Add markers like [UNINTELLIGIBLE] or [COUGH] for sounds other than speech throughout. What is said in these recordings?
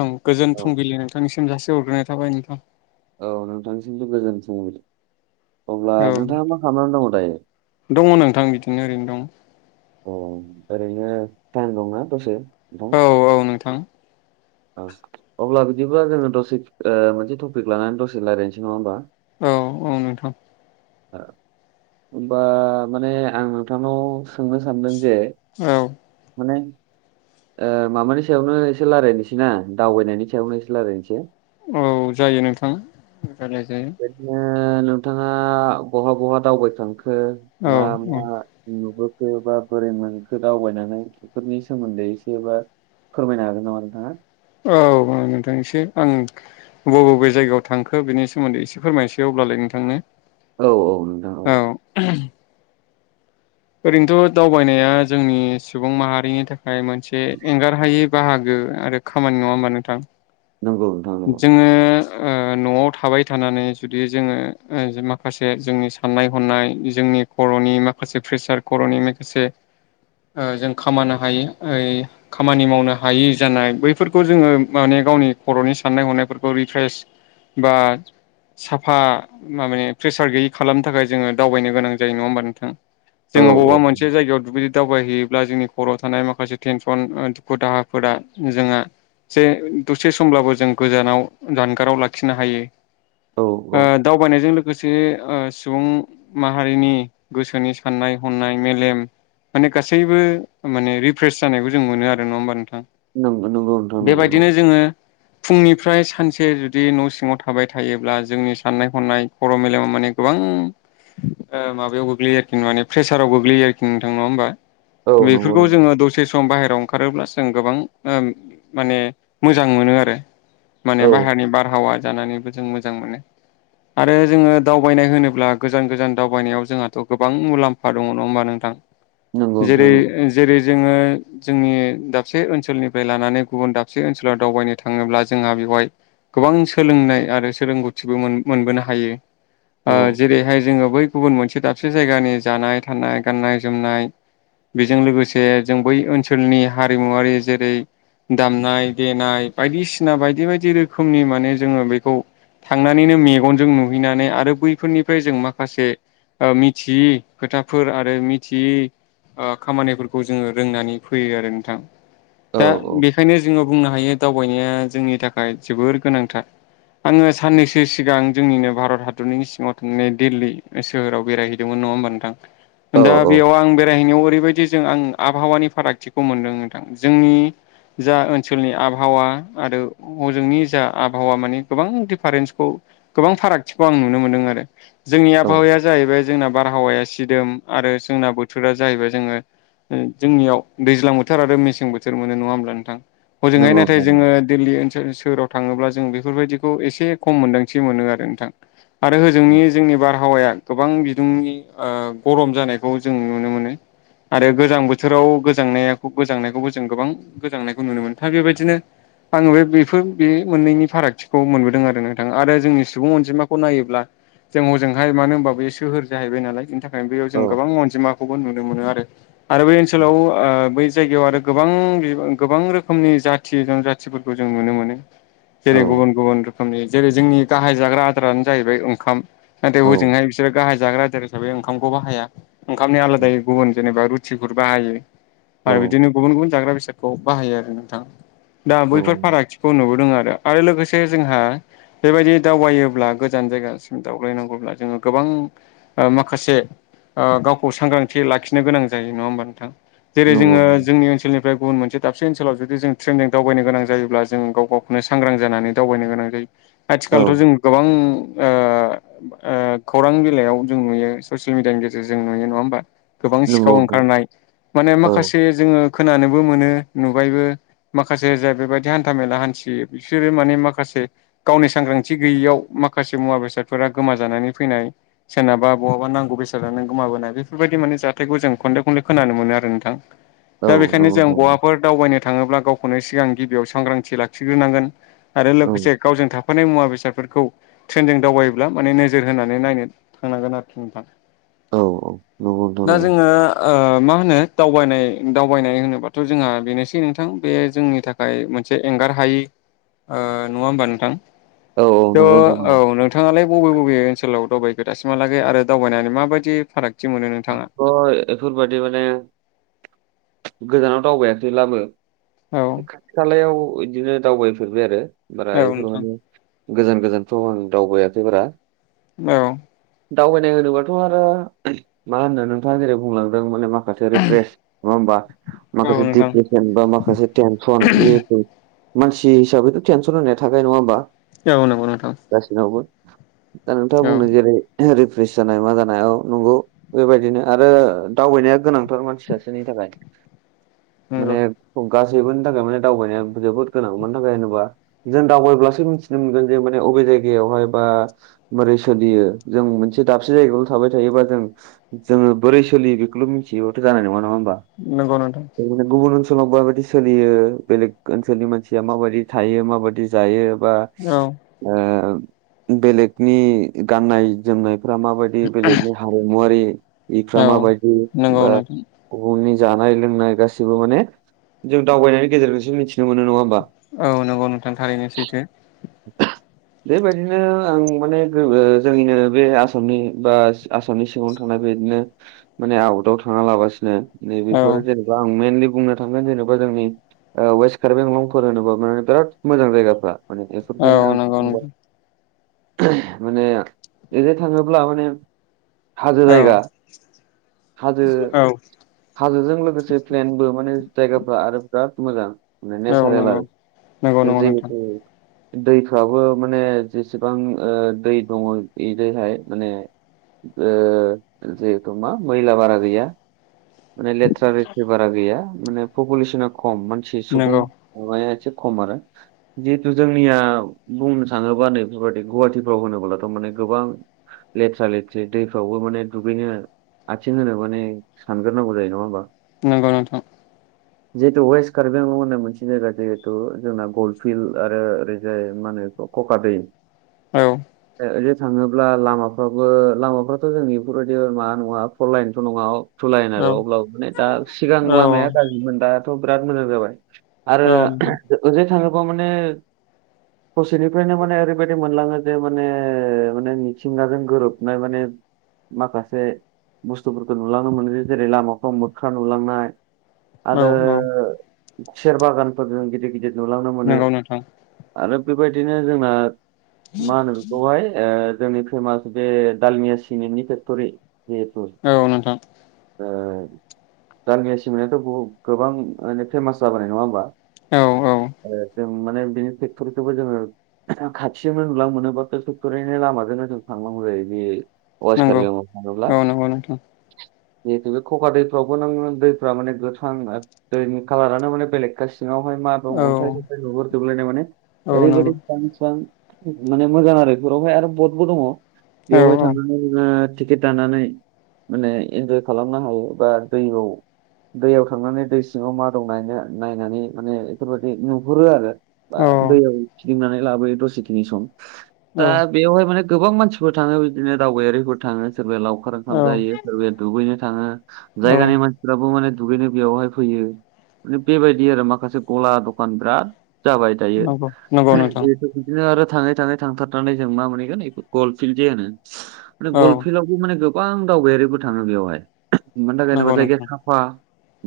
ओं गोजोन औ फुंबिलि नोंथांनिसिम जासि हरग्रोनाय थाबाय नोंथां। औ नोंथांनिसिमबो गोजोन फुंबिलि अब्ला औ नोंथाङा मा खालामना दङ दायो? दङ नोंथां बिदिनो ओरैनो दं। अ ओरैनो टाइम दंना दसे औ औ नोंथां। औ अब्ला बिदिबा जोङो दसे ओ मोनसे टपिक लानानै दसे रालायनोसै नङा होमबा? औ औ नोंथां। ओ होनबा माने आं नोंथांनाव सोंनो सानदों जे औ माने ओ माबानि सायावनो एसे रायलायनोसैना दावबायनायनि सायावनो एसे रालायनोसै। औ जायो नोंथां रायलाय जायो। बिदिनो नोंथाङा बहा बहा दावबायखांखो औ मा मा नुबोखो बा बोरै मोनखो दावबायनानै बेफोरनि सोमोन्दै एसे बा फोरमायनो हागोन नामा नोंथाङा? औ ओं नोंथां एसे आं बबे बबे जायगायाव थांखो बिनि सोमोन्दै एसे फोरमायसैयो अब्लालाय नोंथांनो। औ औ नोंथां औ। औ। ओरैनोथ' दावबायनाया जोंनि सुबुं माहारिनि थाखाय मोनसे एंगार हायै बाहागो आरो खामानि नङा होमबा नोंथां? नंगौ नोंथां नंगौ जोङो ओ न'आव थाबाय थानानै जुदि जोङो ओ माखासे जोंनि साननाय हनाय जोंनि खर'नि माखासे प्रेसार खर'नि माखासे ओ जों खामानो हायि ओ खामानि मावनो हायि जानाय बैफोरखौ जोङो माने गावनि खर'नि साननाय हनायफोरखौ रिफ्रेस बा साफा माने प्रेसार गैयि खालामनो थाखाय जोङो दावबायनो गोनां जायो नङा होमबा नोंथां? औ जोङो अबावबा मोनसे जायगायाव दुगै दावबायहैयोब्ला जोंनि खर'आव थानाय माखासे टेनसन ओ दुखु दाहाफोरा जोंहा जे दसे समब्लाबो जों गोजानाव जानगाराव लाखिनो हायो। औ औ ओ दावबायनायजों लोगोसे ओ सुबुं माहारिनि गोसोनि साननाय हनाय मेलेम माने गासैबो माने रिफ्रेस जानायखौ जों मोनो आरो नङा होमबा नोंथां? नंगौ नंगौ नोंथां नंगौ नंगौ बेबायदिनो जोङो फुंनिफ्राय सानसे जुदि न' सिङाव थाबाय थायोब्ला जोंनि साननाय हनाय खर' मेलेमाव माने गोबां ओ माबायाव गोग्लैयो आरो। माने प्रेसाराव गोग्लैयो आरोखि नोंथां नङा होमबा? बेफोरखौ जोङो दस से सम बाहेरायाव ओंखारोब्ला जों गोबां ओ माने मोजां मोनो आरो। माने औ बाहेरनि बारहावा जानानैबो जों मोजां मोनो, आरो जोङो दावबायनाय होनोब्ला गोजान गोजान दावबायनायाव जोंहाथ' गोबां मुलाम्फा दङ नङा होमबा नोंथां? नंगौ जेरै नंगौ औ नंगौ नोंथां नंगौ जेरै जोङो जोंनि दाबसे ओनसोलनिफ्राय लानानै गुबुन दाबसे ओनसोलाव दावबायनो थाङोब्ला जोंहा बेवहाय गोबां सोलोंनाय आरो सोरोगौथिबो मोनबोनो हायो। औ ओ जेरैहाय जोङो बै गुबुन मोनसे दाबसे जायगानि जानाय थानाय गाननाय जोमनाय बेजों लोगोसे जों बै ओनसोलनि हारिमुवारि जेरै दामनाय देनाय बायदिसिना बायदि बायदि रोखोमनि माने जोङो बेखौ थांनानैनो मेगनजों नुहैनानै आरो बैफोरनिफ्राय जों माखासे मिथियै खोथाफोर आरो मिथियै ओ खामानिफोरखौ जोङो रोंनानै फैयो आरो नोंथां औ दा बेखायनो जोङो बुंनो हायो दावबायनाया जोंनि थाखाय जोबोर गोनांथार आङो साननैसो सिगां जोंनिनो भारत हादरनि सिङाव थानाय दिल्ली सोहोराव बेरायहैदोंमोन नङा होमबा औ नोंथां दा औ बेयाव आं बेरायहैनायाव ओरैबायदि जों आं आबहावानि फारागथिखौ मोनदों नोंथां जोंनि जा ओनसोलनि आबहावा आरो हजोंनि जा आबहावा माने गोबां दिफारेन्सखौ गोबां फारागथिखौ आं नुनो मोनदों आरो जोंनि औ आबहावाया जाहैबाय जोंना बारहावाया सिदोम आरो जोंना बोथोरा जाहैबाय जोङो ओ जोंनियाव दैज्लां बोथोर आरो मेसें बोथोर मोनो नङा होमब्ला नोंथां। हजोंहाय नंगौ नाथाय नोंथां जोङो दिल्ली ओनसोल सोहोराव थाङोब्ला जों बेफोरबायदिखौ एसे खम मोनदांथि मोनो आरो नोंथां। आरो होजोंनि जोंनि बारहावाया गोबां बिदुंनि ओ गरम जानायखौ जों नुनो मोनो आरो गोजां बोथोराव गोजांनाया गोजांनायखौबो जों गोबां गोजांनायखौ नुनो मोनो था बेबायदिनो आङो बे बेफोर बे मोननैनि फारागथिखौ मोनबोदों आरो नोंथां आरो जोंनि सुबुं अनजिमाखौ नायोब्ला जों हजोंहाय मानो होनबा बे सोहोर जाहैबाय नालाय बेनि थाखायनो बेयाव औ जों गोबां अनजिमाखौबो नुनो मोनो आरो आरो बै ओनसोलाव ओ बै जायगायाव आरो गोबां बिबां गोबां रोखोमनि जाथि जनजाथिफोरखौ जों नुनो मोनो औ जेरै गुबुन गुबुन रो खोमनि जेरै जोंनि गाहाय जाग्रा आदारानो जाहैबाय ओंखाम नाथाय औ हजोंहाय बि बिसोरो गाहाय जाग्रा आदार हिसाबै ओंखामखौ बाहाया ओंखामनि आलादायै गुबुन जेनेबा रुथिफोर बाहायो। औ आरो बिदिनो गुबुन गुबुन जाग्रा बेसादखौ बाहायो आरो नोंथां। दा नंगौ बैफोर फारागथिखौ नुबोदों आरो आरो लोगोसे जोंहा बेबायदि दावबायोब्ला गोजान जायगासिम दावबायनांगौब्ला जोङो गोबां माखासे ओ गावखौ सांग्रांथि लाखिनो गोनां जायो नङा होमबा नोंथां जेरै नंगौ जोङो जोंनि ओनसोलनिफ्राय गुबुन मोनसे दाबसे ओनसोलाव जुदि जों ट्रेइन जों दावबायनो गोनां जायोब्ला जों गावखौनो सांग्रां जानानै दावबायनो गोनां जायो औ आथिखालथ' जों गोबां ओ ओ खौरां बिलाायाव जों नुयो ससियेल मिडियानि गेजेरजों नुयो नङा होमबा गोबां नंगौ सिखाव नोंथां ओंखारनाय माने औ माखासे जोङो खोनानोबो मोनो नुबायबो माखासे जाय बेबायदि हान्था मेला हान्थियो बिसोरो माने माखासे गावनि सांग्रांथि गैयियाव माखासे मुवा बेसादफोरा गोमाजानानै फैनाय सोरनाबा बहाबा नांगौ बेसादानो गोमाबोनाय बेफोरबायदि माने जाथायखौ जों खनले खनले खोनानो मोनो आरो नोंथां लांदां दा बेखायनो जों बहाफोर दावबायनो थाङोब्ला गावखौनो सिगां गिबियाव सांग्रांथि लाखिग्रोनांगोन आरो औ लोगोसे गावजों थाफानाय मुवा बेसादफोरखौ ट्रेइनजों दावायोब्ला माने नोजो जोर होनानै नायनो थांनांगोन आरोखि नोंथां औ औ नंगौ नोंथां दा नंगौ जोङो ओ मा होनो दावबायनाय दावबायनाय होनोबाथ' जोंहा बेनोसै नोंथां बे जोंनि था खाय मोनसे एंगार हायि ओ नङा होमबा नोंथां औ औ थ' नंगौ नोंथां औ नंगौ नोंथाङालाय बबे बबे बबे ओनसोलाव दावबायखो दासिमहालागै आरो दावबायनानै माबायदि फारागथि मोनो नोंथाङा? ओ बेफोर बायदि माने गोजानाव दावबायाखैब्लाबो औ खाथि खालायाव बिदिनो दावबायफेरबाय आरो बारा औ बेफोराव नोंथां माने गोजान गोजानथ' आं दावबायाखै बारा औ दावबायनाय होनोबाथ' आरो मा होनो नोंथाङा जेरै बुंलांदों माने मा माखासे रिप्रेस नङा होमबा औ माखासे नोंथां दिेस जेनेबा माखासे टेनसन जिहेथु मानसि हिसाबैथ' टेनसन होनाय थाखाय नङा होमबा? औ नंगौ नोंथां। गासिनावबो दा नोंथाङा औ बुंनो जेरै रिफ्रेस जानाय मा जानायाव नंगौ। बेबायदिनो आरो दावबायनाया गोनांथार मानसि ससेोनि थाखाय माने नंगौ गासैबोनि थाखाय माने दावबायनाया जोबोद गोनां मानि थाखाय होनोबा जों दावबायब्लासो मिथिनो मोनगोन जे माने अबे जायगायावहाय बा माबोरै सोलियो जों मोनसे दाबसे जायगायावल थाबाय थायोबा जों जोङो बोरै सोलि बेखौल' मिथियोाथ' जानाय नङा नङा होमबा? नंगौ नोंथां। गुबुन ओनसोलाव माबायदि सोलियो बेलेग ओनसोलनि मानसिया माबायदि थायो माबायदि जायो बा औ ओ बेलेगनि गाननाय जोमनायफ्रा माबायदि बेलेगनि हारिमुवारि इफ्रा औ माबायदि नंगौ बा नोंथां बुहुमनि जानाय लोंनाय गाससिबो माने जों दावबायनायनि गेजेरजोंसो मिथिनो मोनो नङा होमबा औ नंगौ नोंथां थारैनो सैथो। बेबायदिनो आं माने जोंनिनो बे आसामनि बा आसामनि सिङावनो थानाय बेदिनो माने आवदाव थांना लागासिनो नै औ बेफोर जेन आं मेनलि बुंनो थांगोन जेनेबा जोंनि ओ वेस्ट र्काबि-आलंफोर होनोबा मे बिराद मोजां जायगाफ्रा माने औ बेफोरजोंनो आं नंगौ बुंबाय। नोंथां माने ओनो थाङोब्ला माने हाजो औ जायगा हाजो औ हाजोजों लोगोसे प्लेनबो माने जायगाफ्रा आरो बिराद मोजां माने नंगौ नेचारेल नंगौ आरो नंगौ नोंथां जितु दैफ्राबो माने जेसेबां दै दङ बेजोंहाय माने ओ जिहेथु मा मैला बारा गैया माने लेथ्रा रेटि बारा गैया माने पपुलेसना खम मानसि सुबुं नंगौ माने एसे खम आरो जिहेथु जोंनिया बुंनो थाङोबा नैफोरबायदि गुवाहाटिफ्राव होनोब्लाथ' माने गोबां लेथ्रा लेथ्रि दैफ्रावबो माने दुगैनो आथिं होनो माने सानग्रोनांगौ जायो नङा होमबा? नंगौ नोंथां। [INAUDIBLE] जिहेतु वेस्ट कारलं होननाय मोनसे जायगा जिहेथु जोंना गलफिल्ड आरो ओरैजाय माहोनो खखा दै औ ओदिनो थाङोब्ला लामाफ्राबो लामाफ्राथ' जोंनि बेफोरबायदि मा नङा फललाइनथ' नङा थटुलायेन औ आरो अब्लाबो माने दा सिगां औ लामाया गाज्रिमोन दाथ' बिराद मोजां जाबाय आरो औ नोंथां ओजोंथाङोबा माने ससेनिफ्रायनो माने ओरैबायदि मोनलाङो जे माने माने मिथिंगाजों गोरोबनाय माने माखासे बुस्थुफोरखौ नुलाङनोमोन जेरै लामाफ्राव मोख्रा नुलांनाय औ आरो औ सेर बागानफोरजों गिदिर गिदिर नुलांनो मोनो। नंगौ नोंथां आरो बेबायदिनो जोंना मा होनो बेखौहाय जोंनि फेमास बे दालमिया सिमेन्टनि फेक्ट'रि जिहेतु औ नोंथां। दानांगिया सि मोननायाथ' गोबां माने फेमास जाबोनाय नङा होमबा? औ औ जों माने बिनि ट्रेक्ट'रिखौबो जोङो खाथियावनो नुलाां मोनोब्लााथ' टेक्टरैनि लामाजोंनो जों थांलांांगौ जायो बि कवेस्ट नंगौ कार्बि आंलं थाङोब्ला औ नंगौ नोंथां जिहेतु बे खखा दैफ्रावबो नोङो दैफ्रा माने गोथ्रां दैनि कालारानो माने बेलेग खासि सिङावहाय मा दं औ अन्थाइ सन्थाइ नुहुरजोबलायनाय माने औ नंगौ ओरैबायदि फां थिफां माने मोजां आरो [UNINTELLIGIBLE] रावहाय आरो बटबो दङ औ बेवहाय औ थांनानै नोङो टिकेट दानानै माने एन्जाय खालामनो हायो बा दैयाव दैयाव थांनानै दै सिङाव मा दं नायनो नायनानै माने बेफोरबादि नुहुरो आरो बा औ दैयाव खिदिंनानै लाबोयो दसेखिनि सम औ दा बेवहाय माने गोबां मानसिफोर थाङो बिदिनो दावबायारिफोर थाङो सोरबाया लावखार ओंखाम औ जायो सोरबाया दुगैनो थाङो औ जायगानि मान फ्राबो माने दुगैनो बेयावहाय फैयो माने बेबायदि आरो माखासे गला दखान बिराद जाबाय दायो नंगौ [UNINTELLIGIBLE] नंगौ नोंथां बिदिनो आरो थाङै थाङै थांथारनानै जों मा मोनहैगोन गल फिड जे होनो माने औ गल फिलाव माने गोबां दावबायारिबो थाङो बेवहाय [UNINTELLIGIBLE] मानि थाखाय होनोबा नंगौ जायगाया नोंथां साफा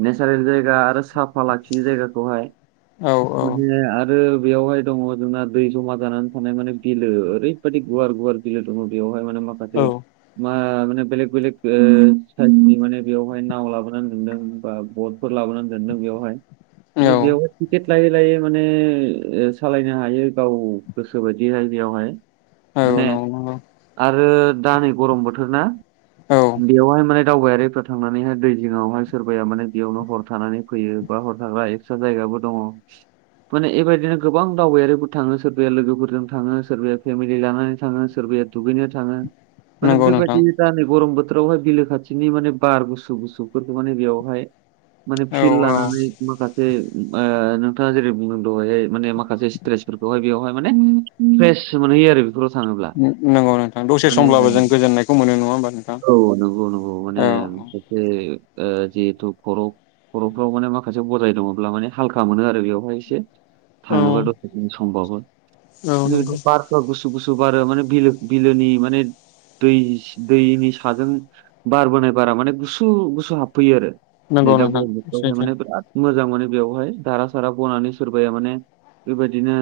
नेचारेल जायगा आरो साफा लाखियो जायगाखौहाय औ औ माने आरो बेयावहाय दङ जोंना दै जमा जानानै थानाय माने बिलो ओरैबायाददि गुवार गुवार बिलो दङ बेवहाय माने मा औ [UNINTELLIGIBLE] मा माने बेलग बेलेग [UNINTELLIGIBLE] माने बेवहाय नाव लाबोनानै दोनदों बा भटफोर लाबोनानै दोनदों बेवहाय [UNINTELLIGIBLE] बेवहाय नंगौ टिकेट लायै लायै माने सालायनो हायो गाव गोसो बायदिहाय बेयावहाय माने नंगौ आरो दा नै गरम बोथोर ना औ बेवहाय माने दावबायारिफ्रा थांनानैहाय दै जिङावहाय सोरबाया माने बेयावनो हर थानानै फैयो बा हर थाग्रा एक्स सो जायगाबो दङ माने एबायदिनो गोबां दावबायारिफोर थाङो सोरबाया लोगोफोरजों थाङो सोरबाया फेमिलि लानानै थाङो सोरबाया दुगैनो थाङो माने नंगौ नोंथां बेबायदि दा नै गरम बोथ बोथोरावहाय बिलो खाथिनि माने बार गुसु गुसुफोर माने बेयावहाय माने औ फिल्ड औ लानानै माखासे ओ नोंथाङा जेरै बुंदों दहायहाय माने माखासे थ्रेस फोरखौहाय बेवहाय माने फ्रेस मोनहैयो आरो बेफोराव थाङोब्ला नो नोंगौ नोंथां दसे माने समब्लाबो जों गोजोन्नायखौ मोनो नङा होमबा नो औ नोंगौ नोंगौ माने [UNINTELLIGIBLE] आ जिहितु खर खरफ्राव माने माखासे बजाय दङब्ला माने हालखा मोनो आरो बेवहाय इसे औ थाङोबा [UNINTELLIGIBLE] समबाबो नंगौ [UNINTELLIGIBLE] गुस गुसु बारो माने बिलो बिलोनि माने देसि दैनि थागोन बारबोनाय बारा माने गुसु गुसु हाबफैयो आरो नंगौ नैदा नोंथां गरम बोथोरावहाय सैथो माने बिराद मोजां माने बेयावहाय धारा सारा बनानै सोरबाया माने बेबायदिनो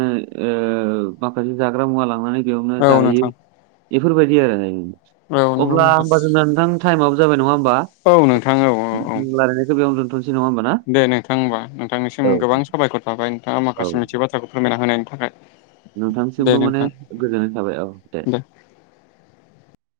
ओ माखासे जाग्रा मुवा लांनानै बेयावनो औ जाहैयो नोंथां एफोरबायदि आरो औ [UNINTELLIGIBLE] नंगौ अब्ला नोंथां जोंना नोंथां टाइमआबो जाबाय नङा होम औ नोंथां औ औ औ बेयावनो दोनथ'नोसै नङा होमबा ना दे नोंथां होमबा औ नोंथांनिसिम गोबां साबायखर थाबाय नोंथाङा औ माखासे मिथियि बाथ्राखौ फोरमायना होनायनि थाखाय दे नोंथांसिमबो माने नोंथां गोजोननाय थाबाय औ दे